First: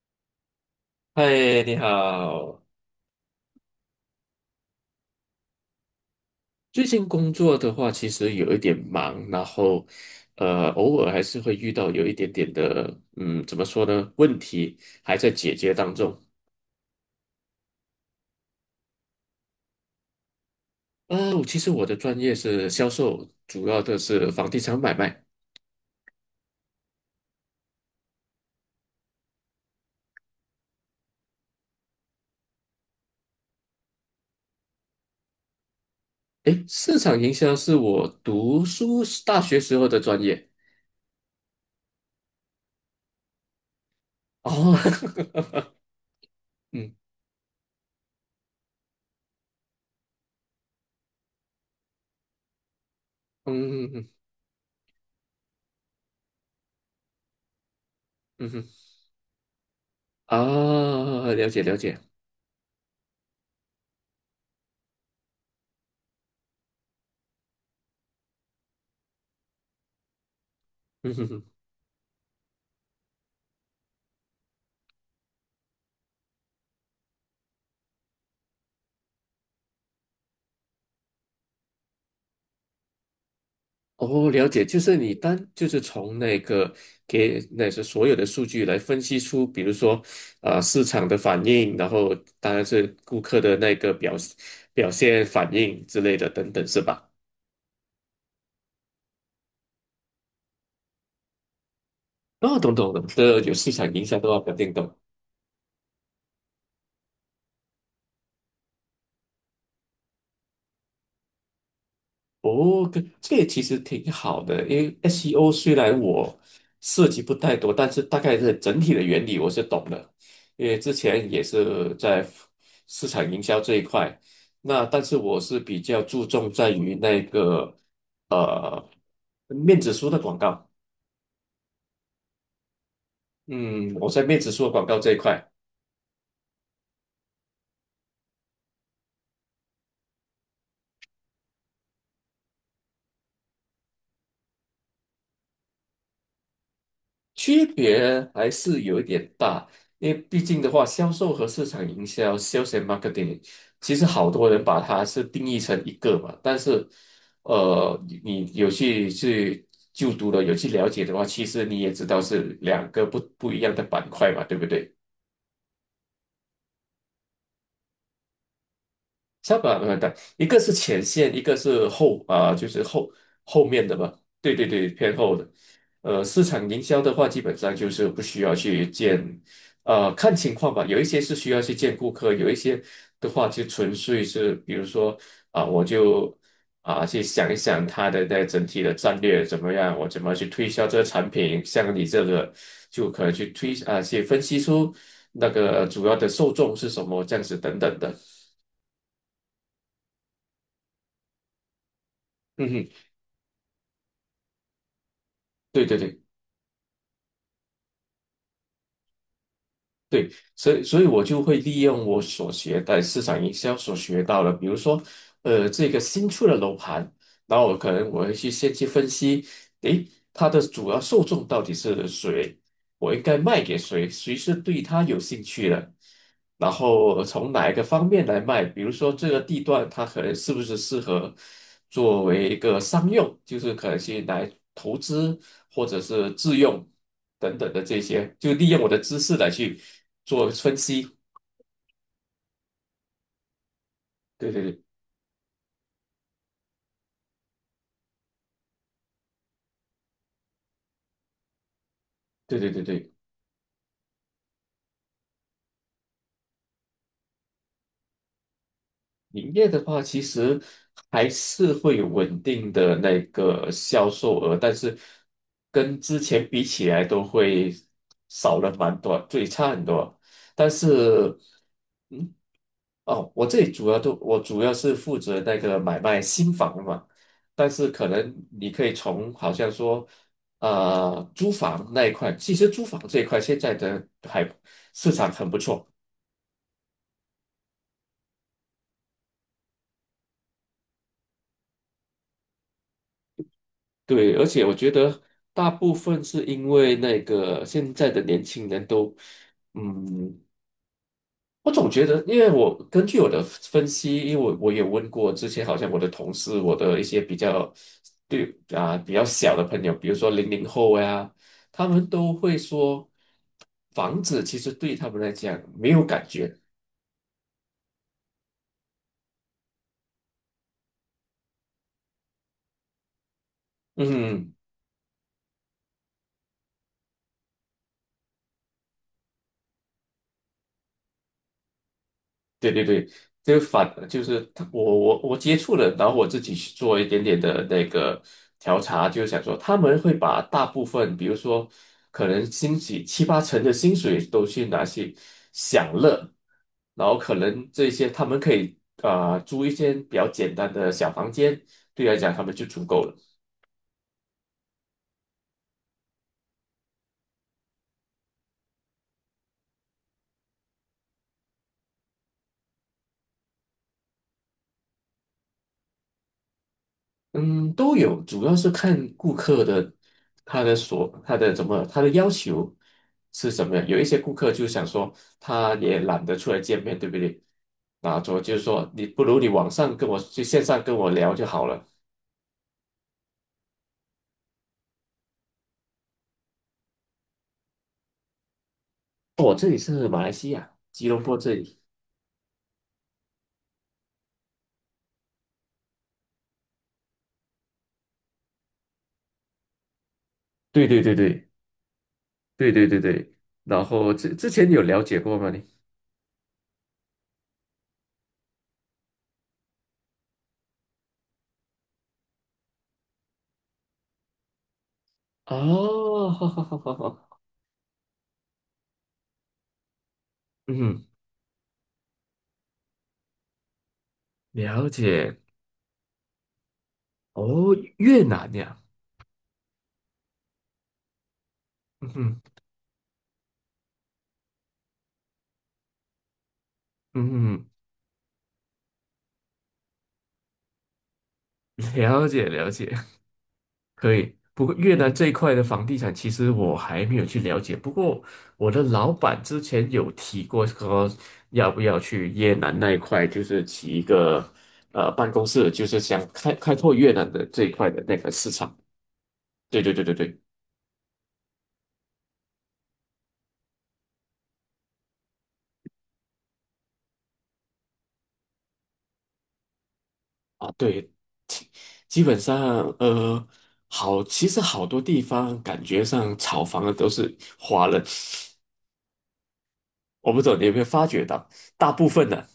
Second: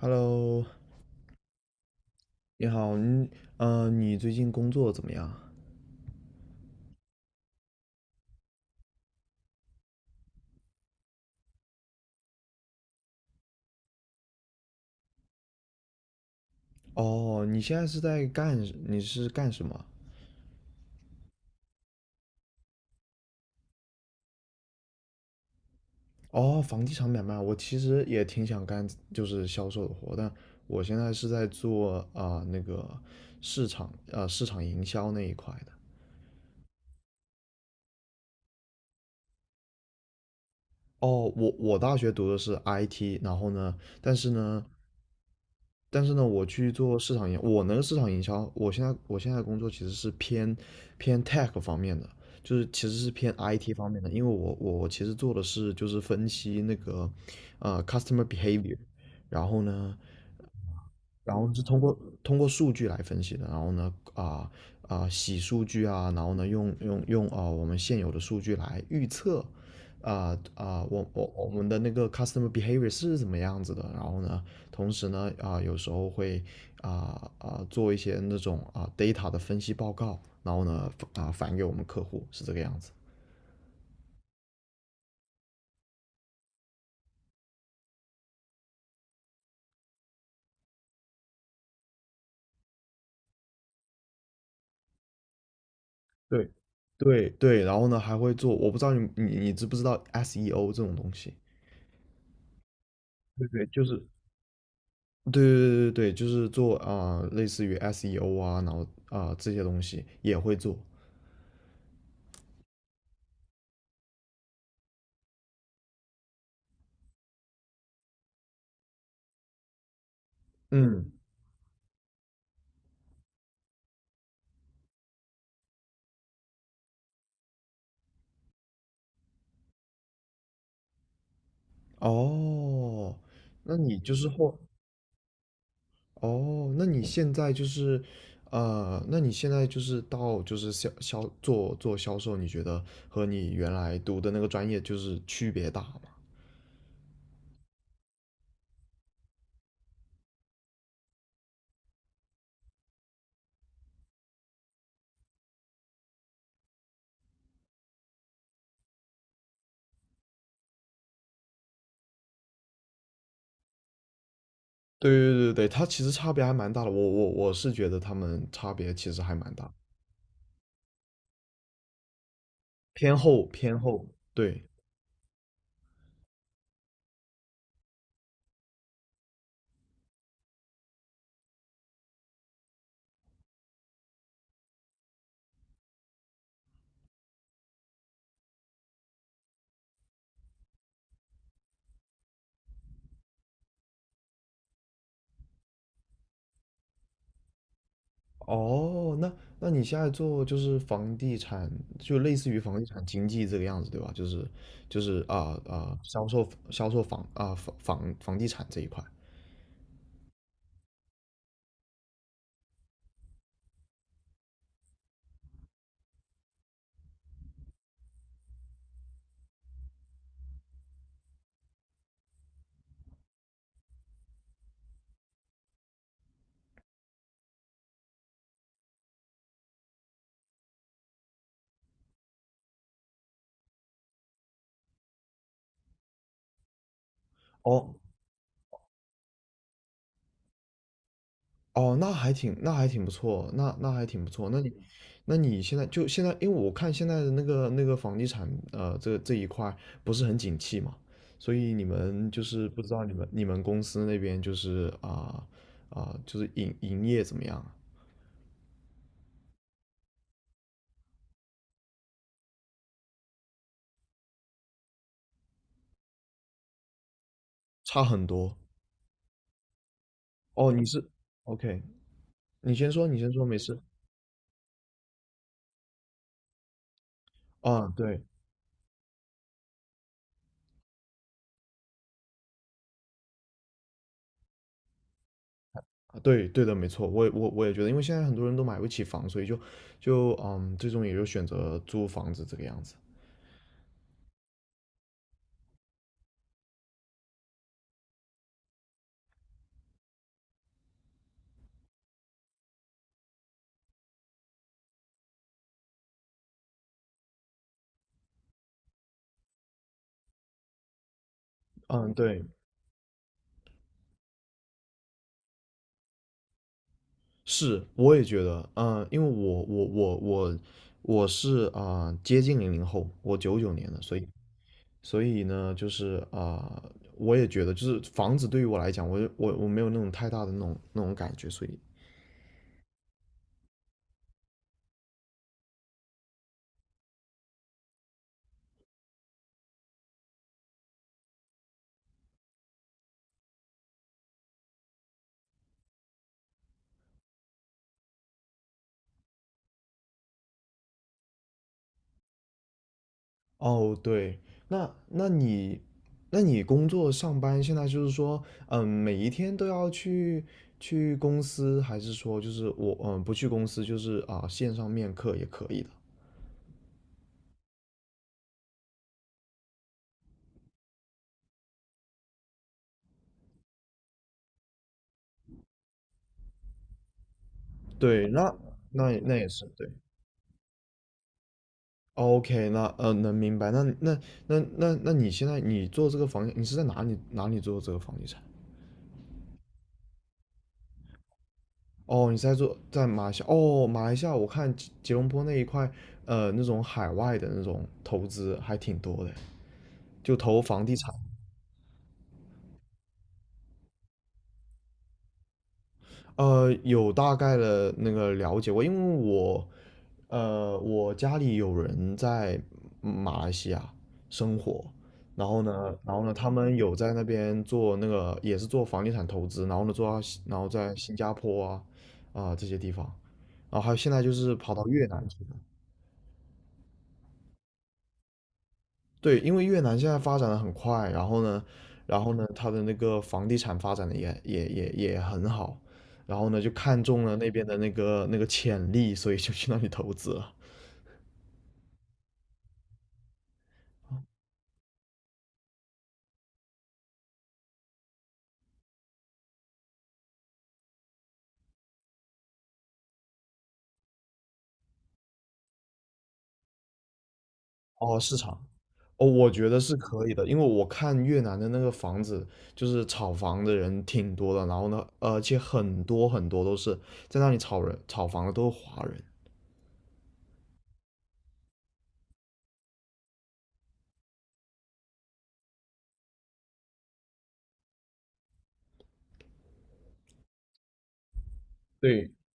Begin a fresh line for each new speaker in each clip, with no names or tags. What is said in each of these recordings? Hello，
嗨，你好。
你好，你最近工作怎么样？
最近工作的话，其实有一点忙，然后，偶尔还是会遇到有一点点的，怎么说呢？问题还在解决当中。
哦，你是干什么？
我其实的专业是销售，主要的是房地产买卖。
哦，房地产买卖，我其实也挺想干，就是销售的活，但我现在是在做那个市场营销那一块的。
诶，市场营销是我读书时大学时候的专业。
哦，我大学读的是 IT，然后呢，但是呢，
哦，
但是呢，
嗯
我那个市场营销，我现在工作其实是偏 tech 方面的，就是其实是偏 IT 方
嗯
面的，
嗯
因为我其实做的是就是分析那个customer
嗯嗯，
behavior，然后呢，
啊，
然
了
后是
解了
通过
解，
数据来分析的，然后呢洗数据啊，然后呢用我们现有的数据来预测我
嗯
我
哼
我
哼。
们的那个 customer behavior 是怎么样子的，然后呢同时呢有时候会做一些那种data 的分析报告，然后呢返给我们客户是这个样子。
哦，了解，就是你单就是从那个给那是所有的数据来分析出，比如说，市场的反应，然后当然是顾客的那个表现反应之类的
对
等等，是吧？
对对，然后呢还会做，我不知道你知不知道 SEO 这种东西。
哦，懂懂懂，这
对
有
对，
市
就
场营
是
销都要搞定懂。
对对对对，对，就是做类似于 SEO 啊，然后这些东西也会做。
哦，跟这个也其实挺好的，因为 SEO 虽然我涉及不太多，但是大概是整体的原理我是懂的，因为之
嗯，
前也是在市场营销这一块。那但是我是比较注重在于那个呃面子书的广告，
哦，那
嗯，
你
我
就
在
是
面子
后，
书的广告这一块。
哦，那你现在就是做销售，你觉得和你原来读的那个专业就是区别大吗？
区别还是有一点大，因为毕竟的话，销售和市场营销 （(sales and marketing) 其实好多人把它是定义成一个嘛，但是，你有去就读了，有去了解的话，其实你也知道是两个不一样的板块嘛，对不对？
对对对对，它其实差别还蛮大的，我是觉得他们差别其实还蛮
三
大，
把轮带，一个是前线，一个是后啊、就是后
偏后
后
偏
面的
后，
吧。对
对。
对对，偏后的。市场营销的话，基本上就是不需要去见，看情况吧。有一些是需要去见顾客，有一些的话就纯粹是，比如说我就去想一想他的那整体的战略怎么样，我怎么去推销这个产品。像你这个，就可能去推啊、去分析出那个主要的受众是什么，这样子等等的。
哦，那你现在做就是房地产，就类似于
嗯
房地产
哼。
经济这个样子，对吧？就是
对对对
销售销售房啊房房房地产这一块。
对，所以我就会利用我所学的市场营销所学到的，比如说，这个新出的楼盘，然后我可能会去先去分析，诶，它的主要受众到底是谁，我应该卖给谁，谁是对它有兴趣的，然后从哪一个方面来卖？比如说这个地段，它可能是不是适合作为一个商用，就是可能去来投资或者是自用等等的
哦
这些，就利用我的知识来去做分析。
哦，那还挺不错，那还挺不错。
对
那
对
你
对
那你现在就现在，因为我看现在的那个房地产这一块不是很景气嘛，所以你们就
对
是
对
不
对
知道你
对。
们你们公司那边就是营业怎么样啊
营业的话，其实还是会有稳定的那个销售额，但是跟之前比起来都会
差很多。
少了蛮多，最差很多。但
哦，
是，
OK,
嗯，
你先说，你先
哦，
说，
我
没
这里
事。
主要是负责那个买卖新房的嘛，但是
啊，
可
对，
能你可以从好像说，租房那一块，其实租房这一块现在的还市场很不错。
啊，对，对的，没错，我也觉得，因为现在很多人都买不起房，所以就最终也就选择租房子这个样子。
对，而且我觉得大部分是因为那个现在的年轻人都，嗯，我总觉得，因为我根据我的分析，因为我也问过之前好像我的同事，我的一些比较对啊比较小的朋友，比如说00后呀，他们
嗯，
都
对，
会说，房子其实对他们来讲没有感觉，
是，我也觉得，因为我是接近00后，我99年的，所以
嗯。
所以呢，就是我也觉得，就是房子对于我来讲，我就我我没有那种太大的那种感觉，所以
对对对，就就是他，我接触了，然后我自己去做一点点的那个调查，就是想说他们会把大部分，比如说可能薪水七八成的薪水都去拿去享乐，然后可能这些他们可以租一间比较简单的小房间，对来讲他们就足够了。
哦，对，那那你，那你工作上班现在就是说，每一天都要去公司，还是说就是我不去公司，就是线上面课也可以的。
嗯，都有，主要是看顾客的他的所他的怎么他的要求是什么样。有一些顾客就想说，他也懒得出来见面，对不对？那
对，
我
那
就是说，你
那
不
那
如
也
你
是
网
对。
上跟我去线上跟我聊就好了。
OK,那能明白。那你现在你做这个房地，你是在哪里做这个房地产？
我这里是马来西亚吉隆坡这里。
哦，你是在做在马来西亚？哦，马来西亚我看吉隆坡那一块，那种海外的那种投资还挺多的。就投房
对
地
对
产。
对对对对对对。然后之前有了解过吗你？
有大概的那个了解过，因为我家里有人在马来西亚生活，然后呢，然后
哦，
呢，
好
他
好
们
好好
有在那
好，
边做那个也是做房地产投资，然后呢，做到新然后在
嗯，
新加坡这些地方，然后还有现在就是跑到
了
越南
解。
去了。
哦，越南呀，
对，因为越南现在发展的很快，然后呢，
嗯
然后
哼，
呢，它的那个房地产发展的也很好，然后呢，就看中
嗯
了那边
哼，
的那个潜力，所以就去那里投资了。
了解了解。可以，不过越南这一块的房地产，其实我还没有去了解。不过我的老板之前有提过，说要不要去越南那一块，就是起一个办公室，就是想开拓越南的这一块的那
哦，
个
市
市
场，
场。
哦，我觉得
对对
是
对对
可以
对，
的，因为我看越南的那个房子，就是炒房的人挺多的，然后呢，而且很多都是在那里炒房的都是华人。
啊对，基本上呃好，其实好多地方感觉上炒房的都是华人，我不懂你有没有发觉到，大部分
对。
呢、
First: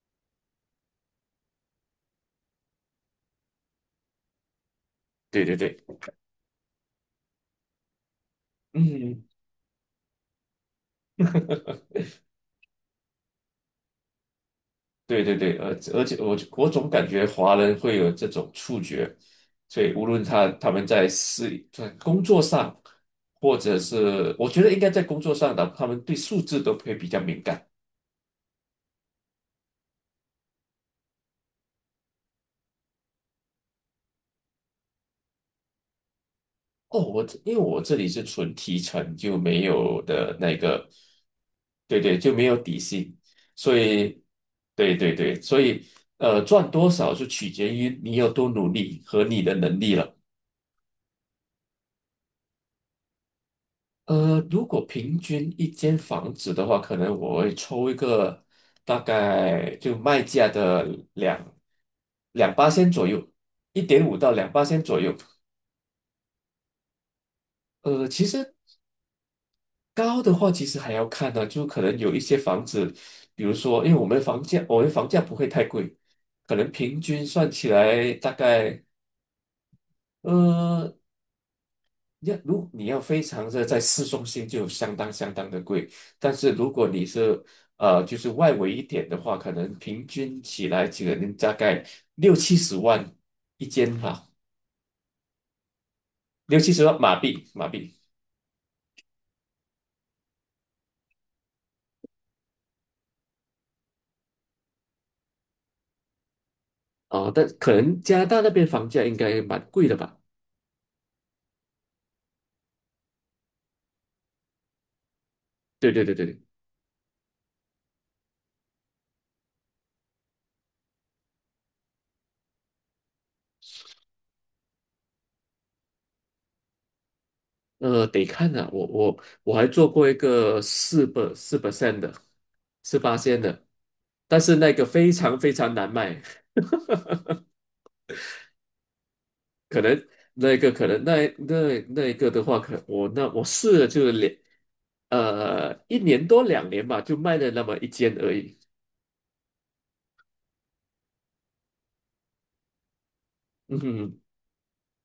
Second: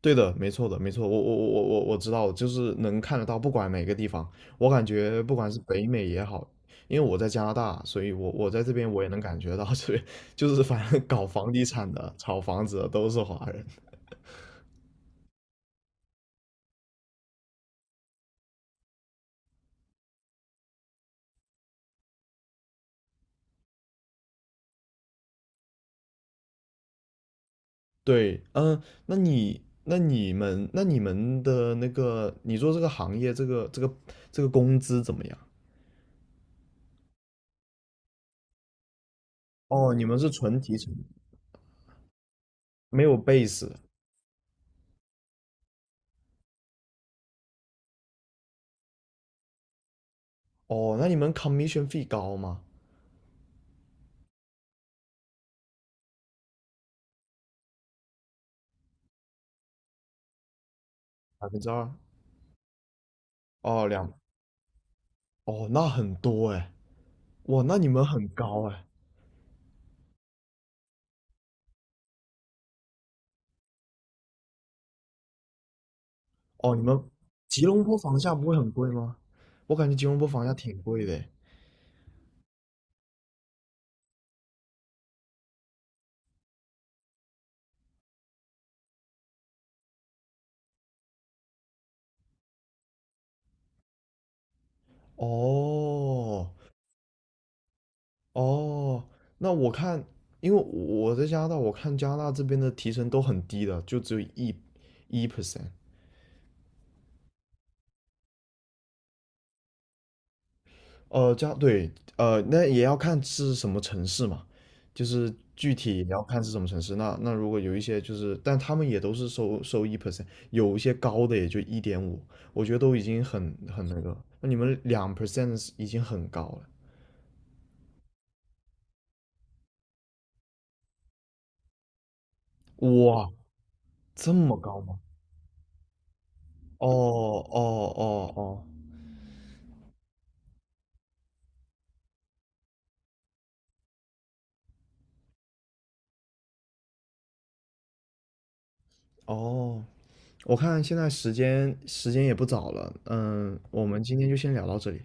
对的，没错的，没错，我知道，就是能看得到，不管哪个地方，我感觉不
对
管
对
是
对，
北美也好，因为我在加拿大，所以我在这边我也能
嗯。
感觉到这边就是反正搞房地产的、炒房子的都是华人。
对对对，而且我总感觉华人会有这种触觉，所以无论他们在私在工作上，或者是我觉得应该在工作上的，他们对数字都会比较敏感。
对，嗯，那你们的那个，你做这个行业，这个工资怎么样？
哦，因为我这里是纯提成，就没
哦，
有
你们是
的那
纯提
个，
成，
对对，就没有底
没有
薪，
base。
所以对对对，所以赚多少就取决于你有多努力和你的能力了。
哦，那你们 commission fee 高吗？
如果平均一间房子的话，可能我会抽一个大概就卖价的
百
两
分之二？
两八千左右，一
哦，
点五到两八千左右。
哦，那很多哎。哇，那你们
其
很
实
高哎、
高的话，其实还要看呢、就可能有一些房子，比如说，因为我们房价不会太贵，可能
哦，你
平
们
均算
吉
起
隆坡
来
房
大
价不会很
概，
贵吗？我感觉吉隆坡房价挺
呃，
贵的诶
你要非常的在市中心就相当相当的贵，但是如果你是就是外围一点的话，可能平均起来可能大概六七十万一间吧，
哦
六七十万马币。
哦，那我看，因为我在加拿大，我看加拿大这边的提成都很低的，就只有一 percent。
哦，但可能加拿大那边房价应该蛮贵的吧？
这样对，那也要看是什么城市嘛，就是具
对
体也
对对
要
对
看
对，
是什么城市。那如果有一些就是，但他们也都是收一 percent,有一些高的也就1.5，我觉得都已经很那个那你们2% 已经很高了，
得看啊，我还做过一个4% 的，四八
哇，
线的，
这
但
么
是那
高
个
吗？
非常非常难卖。
哦哦哦
可能那一个可能那那那一个的话，可我那我试了就是一年多两年吧，就卖了那么一间而已。
哦哦，我看现在时间也不早了，嗯，
嗯
我们今
哼，
天就先聊到这里。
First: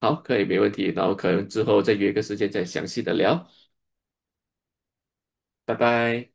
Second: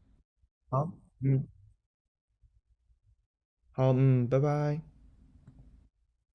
好，可以，没问题。
好，
然后可
嗯，
能之后再约个时间再详细的聊，
好，嗯，拜拜。
拜拜。